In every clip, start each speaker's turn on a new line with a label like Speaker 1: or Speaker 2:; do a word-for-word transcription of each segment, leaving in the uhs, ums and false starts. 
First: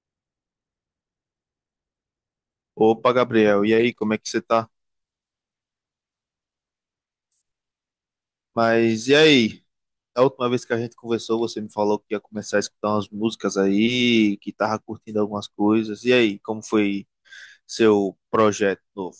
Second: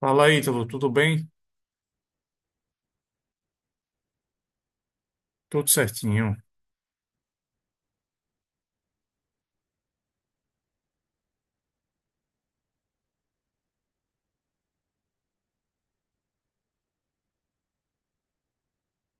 Speaker 1: Fala aí, Ítalo, tudo bem?
Speaker 2: Opa, Gabriel, e aí, como é que você tá?
Speaker 1: Tudo certinho.
Speaker 2: Mas e aí? A última vez que a gente conversou, você me falou que ia começar a escutar umas músicas aí, que tava curtindo algumas coisas. E aí, como foi seu projeto novo?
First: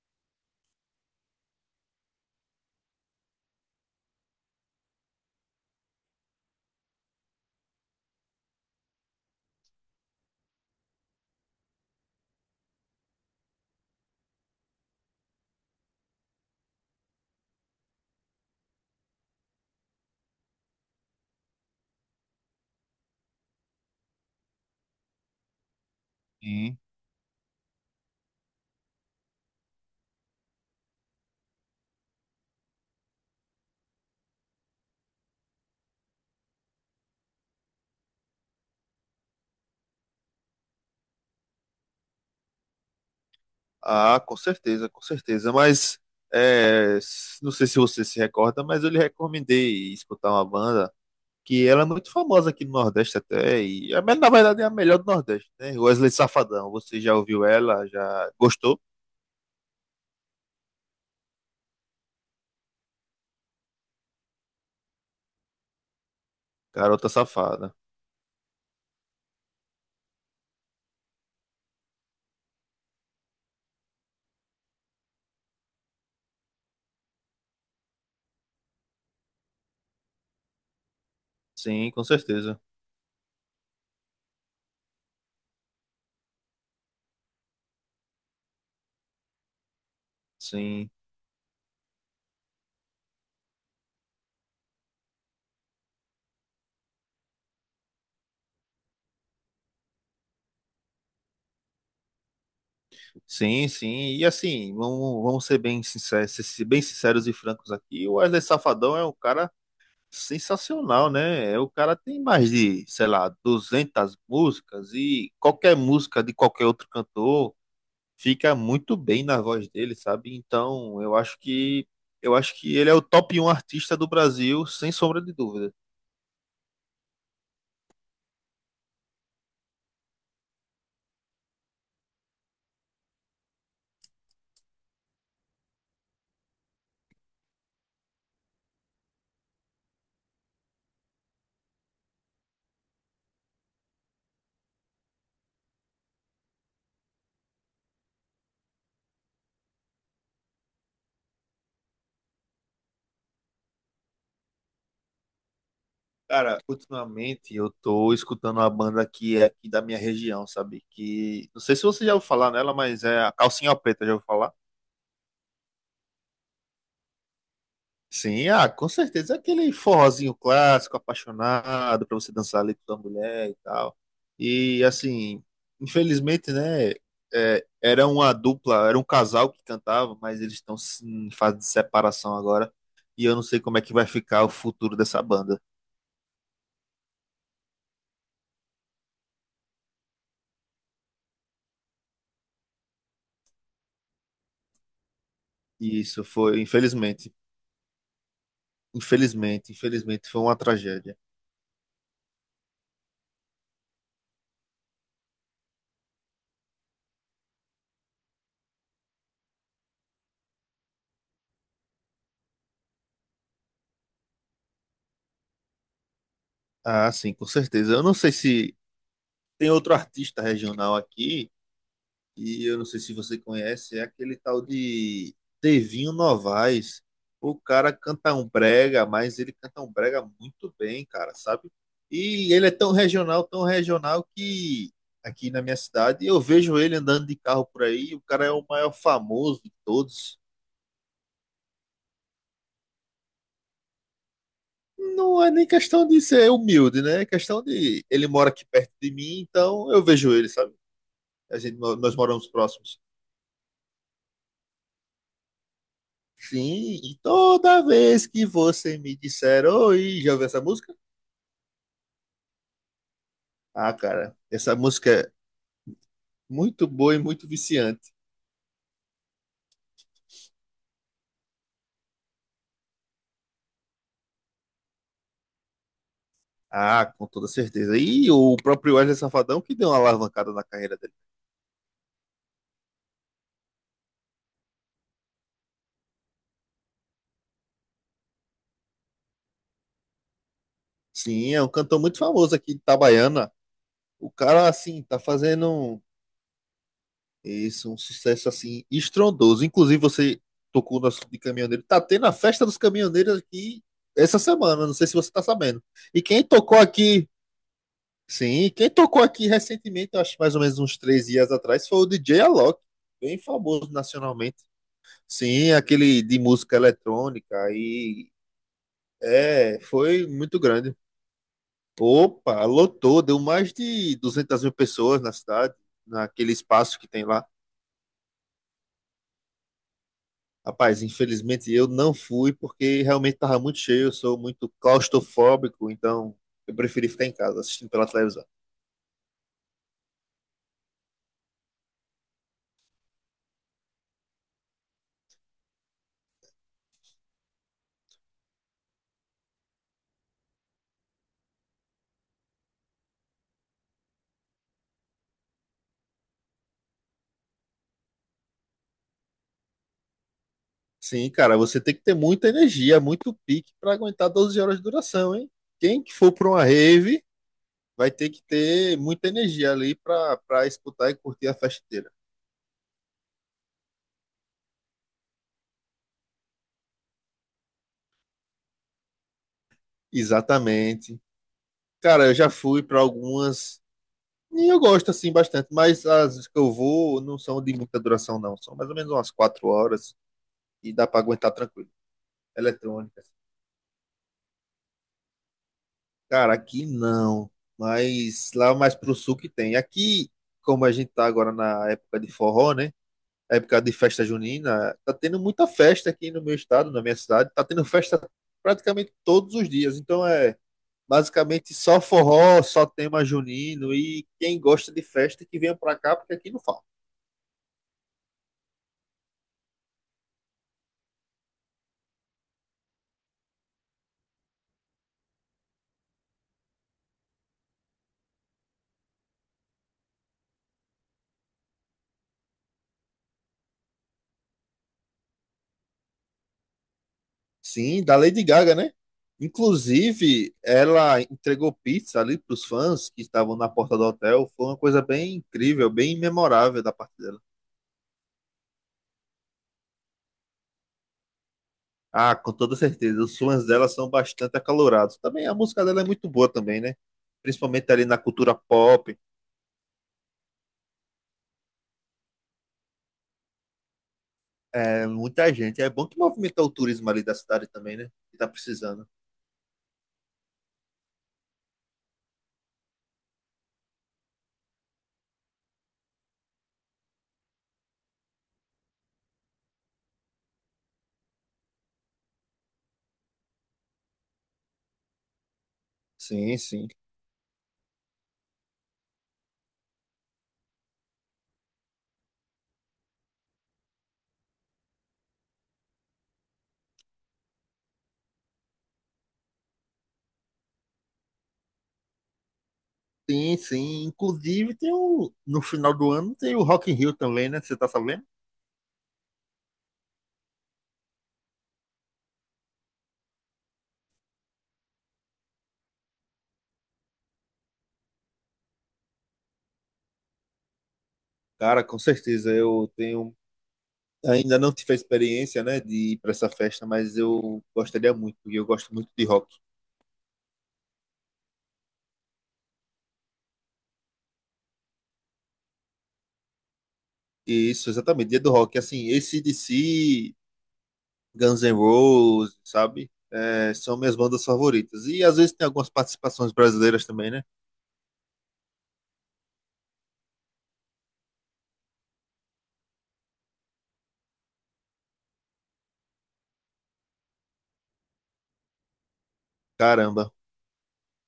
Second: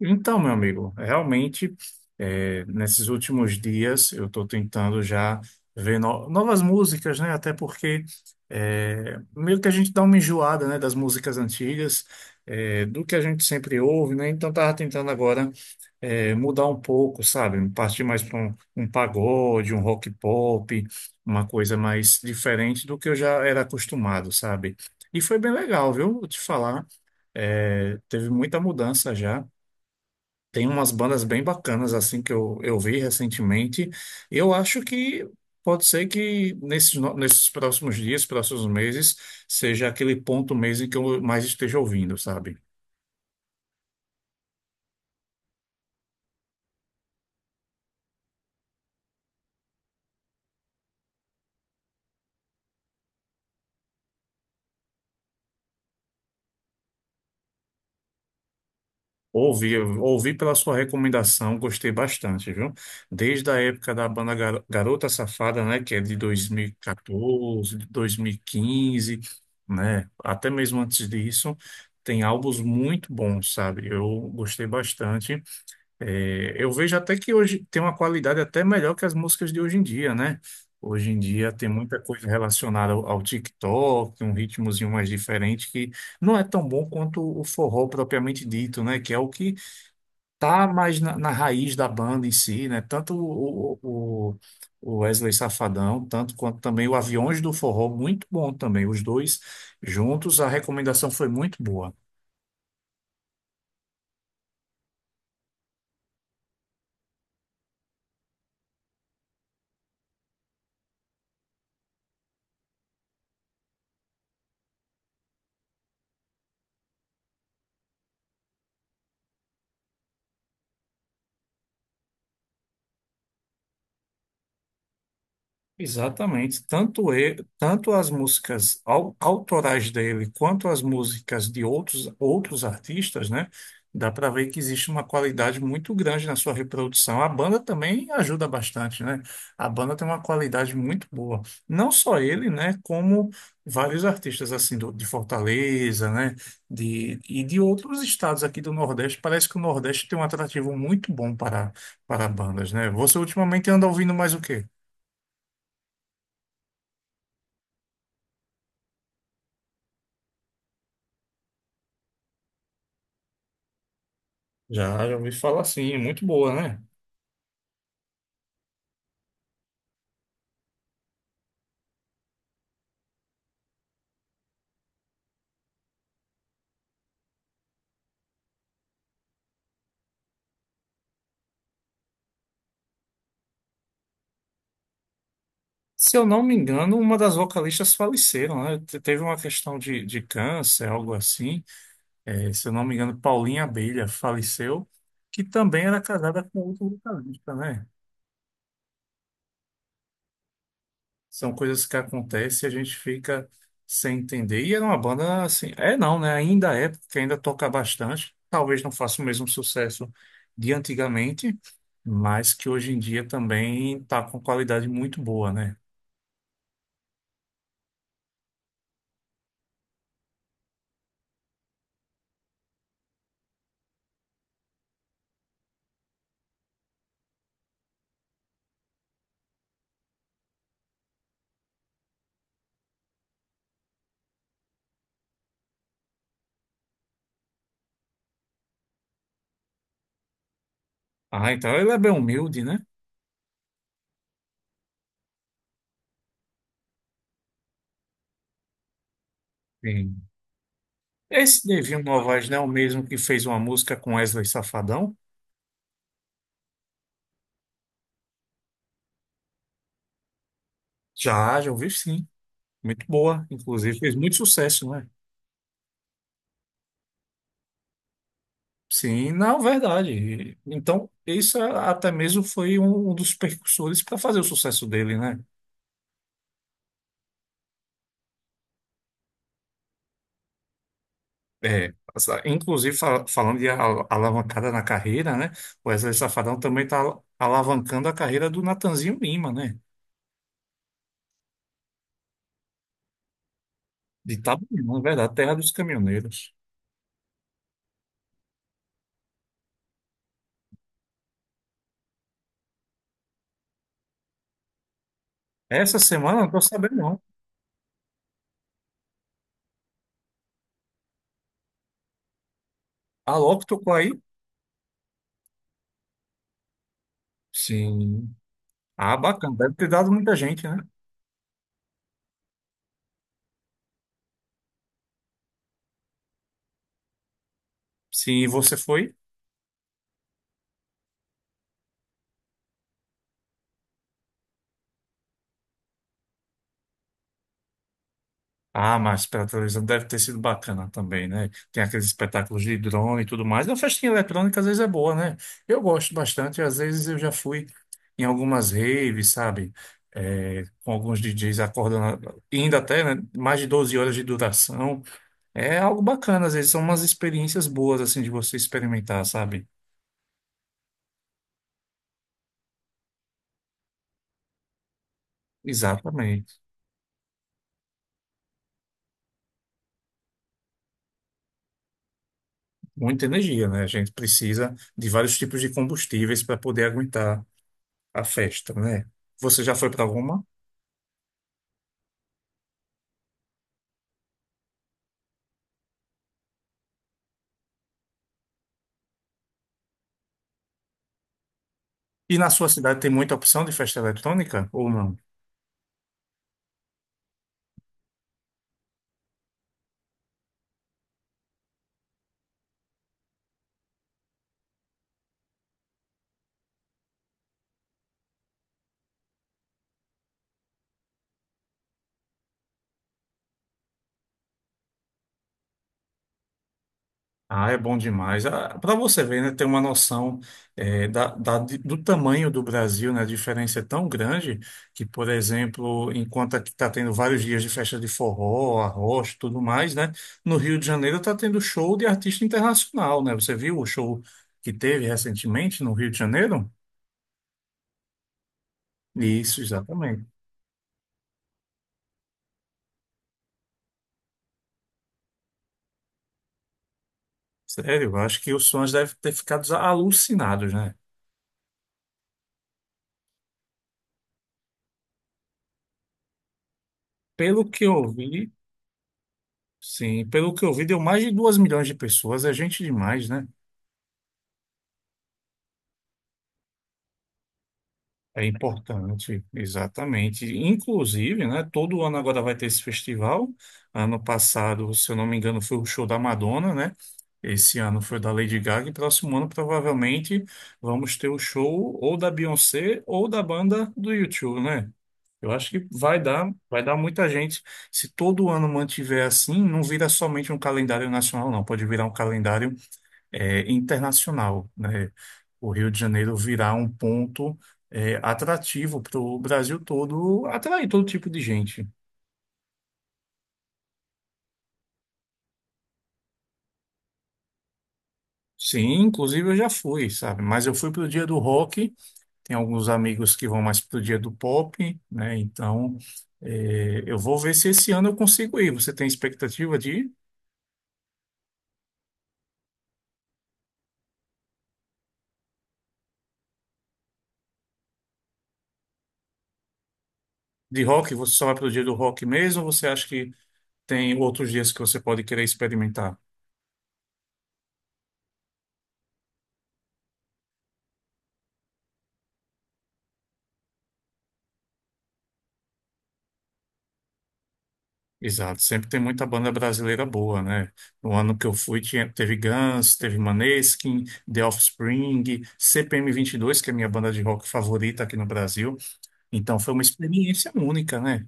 Speaker 1: Então, meu amigo, realmente, é, nesses últimos dias eu estou tentando já ver no- novas músicas, né? Até porque é, meio que a gente dá uma enjoada, né, das músicas antigas, é, do que a gente sempre ouve, né? Então, tava tentando agora é, mudar um pouco, sabe? Partir mais para um, um pagode, um rock pop, uma coisa mais diferente do que eu já era acostumado, sabe? E foi bem legal, viu? Vou te
Speaker 2: Sim.
Speaker 1: falar. É, teve muita mudança já. Tem umas bandas bem bacanas assim que eu, eu vi recentemente. Eu acho que pode ser que nesses, no- nesses próximos dias, próximos meses, seja aquele ponto mês em que eu mais esteja ouvindo, sabe?
Speaker 2: Ah, com certeza, com certeza. Mas é, s- não sei se você se recorda, mas eu lhe recomendei escutar uma banda que ela é muito famosa aqui no Nordeste até, e a me- na verdade é a melhor do Nordeste, né? Wesley Safadão. Você já ouviu ela? Já gostou?
Speaker 1: Ouvi, eu ouvi pela sua recomendação, gostei bastante, viu? Desde a época da banda Gar- Garota Safada, né, que é de
Speaker 2: Garota Safada.
Speaker 1: dois mil e quatorze, de dois mil e quinze, né, até mesmo antes disso, tem álbuns muito bons, sabe? Eu gostei bastante. É, eu vejo até que hoje tem uma qualidade até melhor que as músicas de hoje em dia, né? Hoje em dia tem
Speaker 2: Sim,
Speaker 1: muita
Speaker 2: com
Speaker 1: coisa
Speaker 2: certeza.
Speaker 1: relacionada ao, ao TikTok, um ritmozinho mais diferente que não é tão bom quanto o forró propriamente dito, né? Que é o que tá
Speaker 2: Sim,
Speaker 1: mais na, na raiz da banda em si, né? Tanto o, o, o o Wesley Safadão, tanto quanto também o Aviões do Forró, muito bom também. Os dois juntos, a recomendação foi muito boa.
Speaker 2: sim, sim. E assim, vamos, vamos ser bem sinceros, ser- si, bem sinceros e francos aqui. O Wesley Safadão é um cara sensacional, né? É, O cara tem mais de, sei lá, duzentas músicas e qualquer música de qualquer outro cantor fica muito bem na voz dele, sabe? Então, eu acho que eu acho que ele é o top um artista do Brasil, sem sombra de dúvida.
Speaker 1: Exatamente. Tanto, e, tanto as músicas au- autorais dele quanto as músicas de outros, outros artistas, né? Dá para ver que existe uma qualidade muito grande na sua reprodução. A banda também ajuda bastante, né? A banda tem uma qualidade muito boa. Não só ele, né? Como vários artistas assim do, de Fortaleza, né? De, e de outros estados aqui do Nordeste. Parece que o Nordeste tem um atrativo muito bom para, para bandas, né? Você ultimamente anda ouvindo mais o quê?
Speaker 2: Cara, ultimamente eu tô escutando uma banda que é aqui da minha região, sabe? Que não sei se você já ouviu falar nela, mas é a Calcinha Preta, já ouviu falar?
Speaker 1: Já, já ouvi falar assim, é muito boa, né?
Speaker 2: Sim, ah, com certeza. É aquele forrozinho clássico, apaixonado, pra você dançar ali com a mulher e tal. E assim, infelizmente, né? é, era uma dupla, era um casal que cantava, mas eles estão em fase de separação agora. E eu não sei como é que vai ficar o futuro dessa banda.
Speaker 1: Se eu não me engano, uma das vocalistas faleceram, né? Te- Teve uma questão de, de câncer, algo assim. É, se eu não me engano, Paulinha Abelha faleceu, que também era
Speaker 2: E isso
Speaker 1: casada com
Speaker 2: foi,
Speaker 1: outro
Speaker 2: infelizmente.
Speaker 1: vocalista, né?
Speaker 2: Infelizmente, infelizmente foi uma tragédia.
Speaker 1: São coisas que acontecem e a gente fica sem entender. E era uma banda assim, é não, né? Ainda é, porque ainda toca bastante. Talvez não faça o mesmo sucesso de antigamente, mas que hoje em dia também está com qualidade muito boa, né?
Speaker 2: Ah, sim, com certeza. Eu não sei se tem outro artista regional aqui, e eu não sei se você conhece, é aquele tal de Devinho Novaes. O cara canta um brega, mas ele canta um brega muito bem, cara, sabe? E ele é tão regional, tão regional que aqui na minha cidade eu vejo ele andando de carro por aí, o cara é o maior famoso de todos.
Speaker 1: Ah, então ele é bem humilde, né?
Speaker 2: Não é nem questão de ser humilde, né? É questão de. Ele mora aqui perto de mim, então eu
Speaker 1: Sim.
Speaker 2: vejo ele, sabe? A
Speaker 1: Esse
Speaker 2: gente, nó-
Speaker 1: Nevinho
Speaker 2: nós moramos
Speaker 1: Novaes não é o
Speaker 2: próximos.
Speaker 1: mesmo que fez uma música com Wesley Safadão?
Speaker 2: Sim, e toda vez que você me disser, oi, já ouviu essa música?
Speaker 1: Já, já ouvi sim. Muito boa.
Speaker 2: Ah,
Speaker 1: Inclusive, fez muito
Speaker 2: cara, essa
Speaker 1: sucesso, né?
Speaker 2: música é muito boa e muito viciante.
Speaker 1: Sim, não, verdade. Então, isso é, até mesmo foi um um dos percussores para fazer o sucesso dele, né?
Speaker 2: Ah, com toda certeza. E o próprio Wesley Safadão que deu uma alavancada na carreira dele.
Speaker 1: É, essa- inclusive fal- falando de al- alavancada na carreira, né? O Wesley Safadão também está alavancando a carreira do Natanzinho Lima, né?
Speaker 2: Sim, é um cantor muito famoso aqui de Itabaiana. O
Speaker 1: De
Speaker 2: cara,
Speaker 1: Itabuna, na
Speaker 2: assim, tá
Speaker 1: verdade, terra
Speaker 2: fazendo
Speaker 1: dos
Speaker 2: um
Speaker 1: caminhoneiros.
Speaker 2: isso, um sucesso assim estrondoso. Inclusive, você tocou no assunto de caminhoneiro. Tá tendo a festa dos caminhoneiros aqui essa semana, não sei se você tá sabendo.
Speaker 1: Essa
Speaker 2: E
Speaker 1: semana eu
Speaker 2: quem
Speaker 1: não estou
Speaker 2: tocou
Speaker 1: sabendo, não.
Speaker 2: aqui, sim, quem tocou aqui recentemente, eu acho mais ou menos uns três dias atrás, foi o D J Alok,
Speaker 1: Ah,
Speaker 2: bem
Speaker 1: logo
Speaker 2: famoso
Speaker 1: tocou aí?
Speaker 2: nacionalmente. Sim, aquele de música eletrônica e
Speaker 1: Sim. Ah, bacana. Deve
Speaker 2: é,
Speaker 1: ter dado
Speaker 2: foi
Speaker 1: muita
Speaker 2: muito
Speaker 1: gente, né?
Speaker 2: grande. Opa, lotou, deu mais de duzentas mil pessoas na cidade, naquele espaço que tem lá.
Speaker 1: Sim, e você foi?
Speaker 2: Rapaz, infelizmente eu não fui porque realmente estava muito cheio, eu sou muito claustrofóbico, então eu preferi ficar em casa assistindo pela televisão.
Speaker 1: Ah, mas pela televisão deve ter sido bacana também, né? Tem aqueles espetáculos de drone e tudo mais. A festinha eletrônica às vezes é boa, né? Eu gosto bastante. Às vezes eu já fui em algumas raves, sabe? É, com alguns D Js acordando, ainda até, né? Mais de doze horas de duração. É algo bacana, às vezes são umas experiências boas, assim, de você experimentar, sabe?
Speaker 2: Sim, cara, você tem que ter muita energia, muito pique para aguentar doze horas de duração, hein? Quem que for para
Speaker 1: Exatamente.
Speaker 2: uma rave vai ter que ter muita energia ali para para escutar e curtir a festa inteira.
Speaker 1: Muita energia, né? A gente precisa de vários tipos de combustíveis para poder aguentar a festa, né? Você já foi para alguma?
Speaker 2: Exatamente. Cara, eu já fui para algumas e eu gosto assim bastante, mas as que eu vou não são de muita duração não, são mais ou menos umas quatro horas e dá para aguentar tranquilo.
Speaker 1: E na sua cidade tem
Speaker 2: Eletrônicas.
Speaker 1: muita opção de festa eletrônica ou não?
Speaker 2: Cara, aqui não, mas lá mais pro sul que tem. Aqui, como a gente tá agora na época de forró, né? Época de festa junina, tá tendo muita festa aqui no meu estado, na minha cidade, tá tendo festa praticamente todos os dias. Então é basicamente só forró, só tema junino e quem gosta de festa que venha pra cá, porque aqui não falta.
Speaker 1: Ah, é bom demais. Para você ver, né, ter uma noção eh, da, da- de- do tamanho do Brasil, né? A diferença é tão grande que, por exemplo, enquanto aqui está tendo vários dias de festa de forró, arroz, tudo mais, né? No Rio de Janeiro está tendo show de artista internacional, né? Você viu o show que teve recentemente no Rio de Janeiro?
Speaker 2: Sim, da Lady Gaga, né?
Speaker 1: Isso, exatamente.
Speaker 2: Inclusive, ela entregou pizza ali para os fãs que estavam na porta do hotel. Foi uma coisa bem incrível, bem memorável da parte dela.
Speaker 1: Sério, eu acho que os fãs devem ter ficado alucinados, né?
Speaker 2: Ah, com toda certeza. Os fãs dela são bastante acalorados. Também a música dela é muito boa também, né?
Speaker 1: Pelo que
Speaker 2: Principalmente ali
Speaker 1: eu
Speaker 2: na
Speaker 1: vi,
Speaker 2: cultura pop.
Speaker 1: sim, pelo que eu vi, deu mais de duas milhões de pessoas, é gente demais, né?
Speaker 2: É muita gente. É bom que movimenta o turismo ali da cidade também, né? Que
Speaker 1: É
Speaker 2: tá precisando.
Speaker 1: importante, exatamente. Inclusive, né, todo ano agora vai ter esse festival. Ano passado, se eu não me engano, foi o show da Madonna, né? Esse ano foi o da Lady Gaga e próximo ano provavelmente vamos ter o show ou da Beyoncé ou da banda do YouTube, né? Eu acho que vai dar,
Speaker 2: Sim,
Speaker 1: vai
Speaker 2: sim.
Speaker 1: dar muita gente. Se todo ano mantiver assim, não vira somente um calendário nacional, não. Pode virar um calendário é, internacional, né? O Rio de Janeiro virá um ponto é, atrativo para o Brasil todo, atrair todo tipo de gente.
Speaker 2: Sim, sim. Inclusive tem o no final do ano tem o Rock in Rio também, né? Você tá sabendo?
Speaker 1: Sim, inclusive eu já fui, sabe? Mas eu fui para o dia do rock, tem alguns amigos que vão mais para o dia do pop, né? Então, é, eu vou ver se esse ano eu consigo ir. Você tem expectativa de ir?
Speaker 2: Cara, com certeza. Eu tenho Ainda não tive a experiência, né, de ir para essa festa, mas eu gostaria muito, porque eu gosto muito de rock.
Speaker 1: De rock? Você só vai para o dia do rock mesmo ou você acha que tem outros dias que você pode querer experimentar?
Speaker 2: E isso, exatamente, dia do rock. Assim, A C/D C, Guns N' Roses, sabe? É, são minhas bandas favoritas. E às vezes tem algumas participações brasileiras também, né?
Speaker 1: Exato, sempre tem muita banda brasileira boa, né? No ano que eu fui, tinha, teve Guns, teve Maneskin, The Offspring, C P M dois que é a minha banda de rock favorita aqui no Brasil. Então foi uma
Speaker 2: Caramba.
Speaker 1: experiência única, né?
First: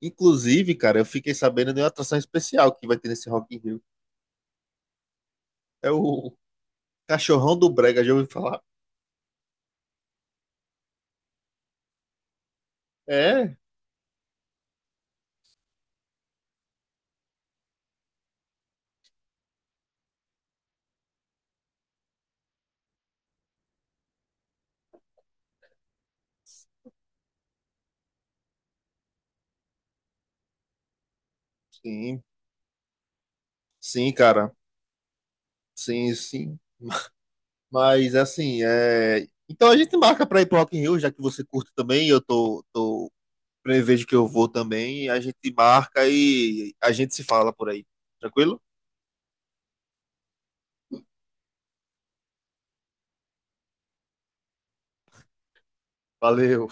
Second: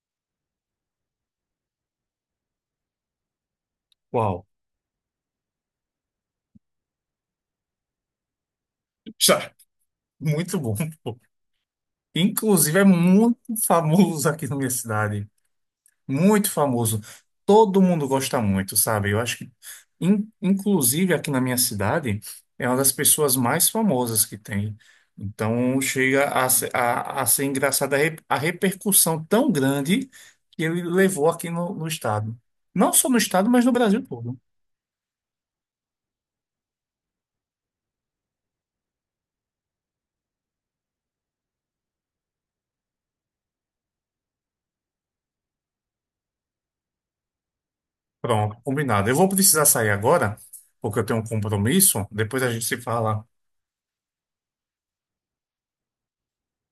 Speaker 2: Inclusive, cara, eu fiquei sabendo de uma atração especial que vai ter nesse Rock in Rio.
Speaker 1: Uau,
Speaker 2: É o Cachorrão do Brega, já ouvi falar.
Speaker 1: já, muito bom. Pô. Inclusive é muito
Speaker 2: É,
Speaker 1: famoso aqui na minha cidade. Muito famoso. Todo mundo gosta muito, sabe? Eu acho que, in- inclusive aqui na minha cidade, é uma das pessoas mais famosas que tem. Então, chega a, se- a, a ser engraçada a, re- a repercussão tão grande que ele levou aqui no, no
Speaker 2: sim,
Speaker 1: estado. Não só no estado, mas no Brasil
Speaker 2: sim,
Speaker 1: todo.
Speaker 2: cara. Sim, sim. Mas assim, é... então a gente marca para ir pro Rock in Rio, já que você curte também, eu tô, tô prevejo que eu vou também, a gente marca e a gente se fala por aí.
Speaker 1: Pronto,
Speaker 2: Tranquilo?
Speaker 1: combinado. Eu vou precisar sair agora, porque eu tenho um compromisso. Depois a gente se fala.
Speaker 2: Valeu.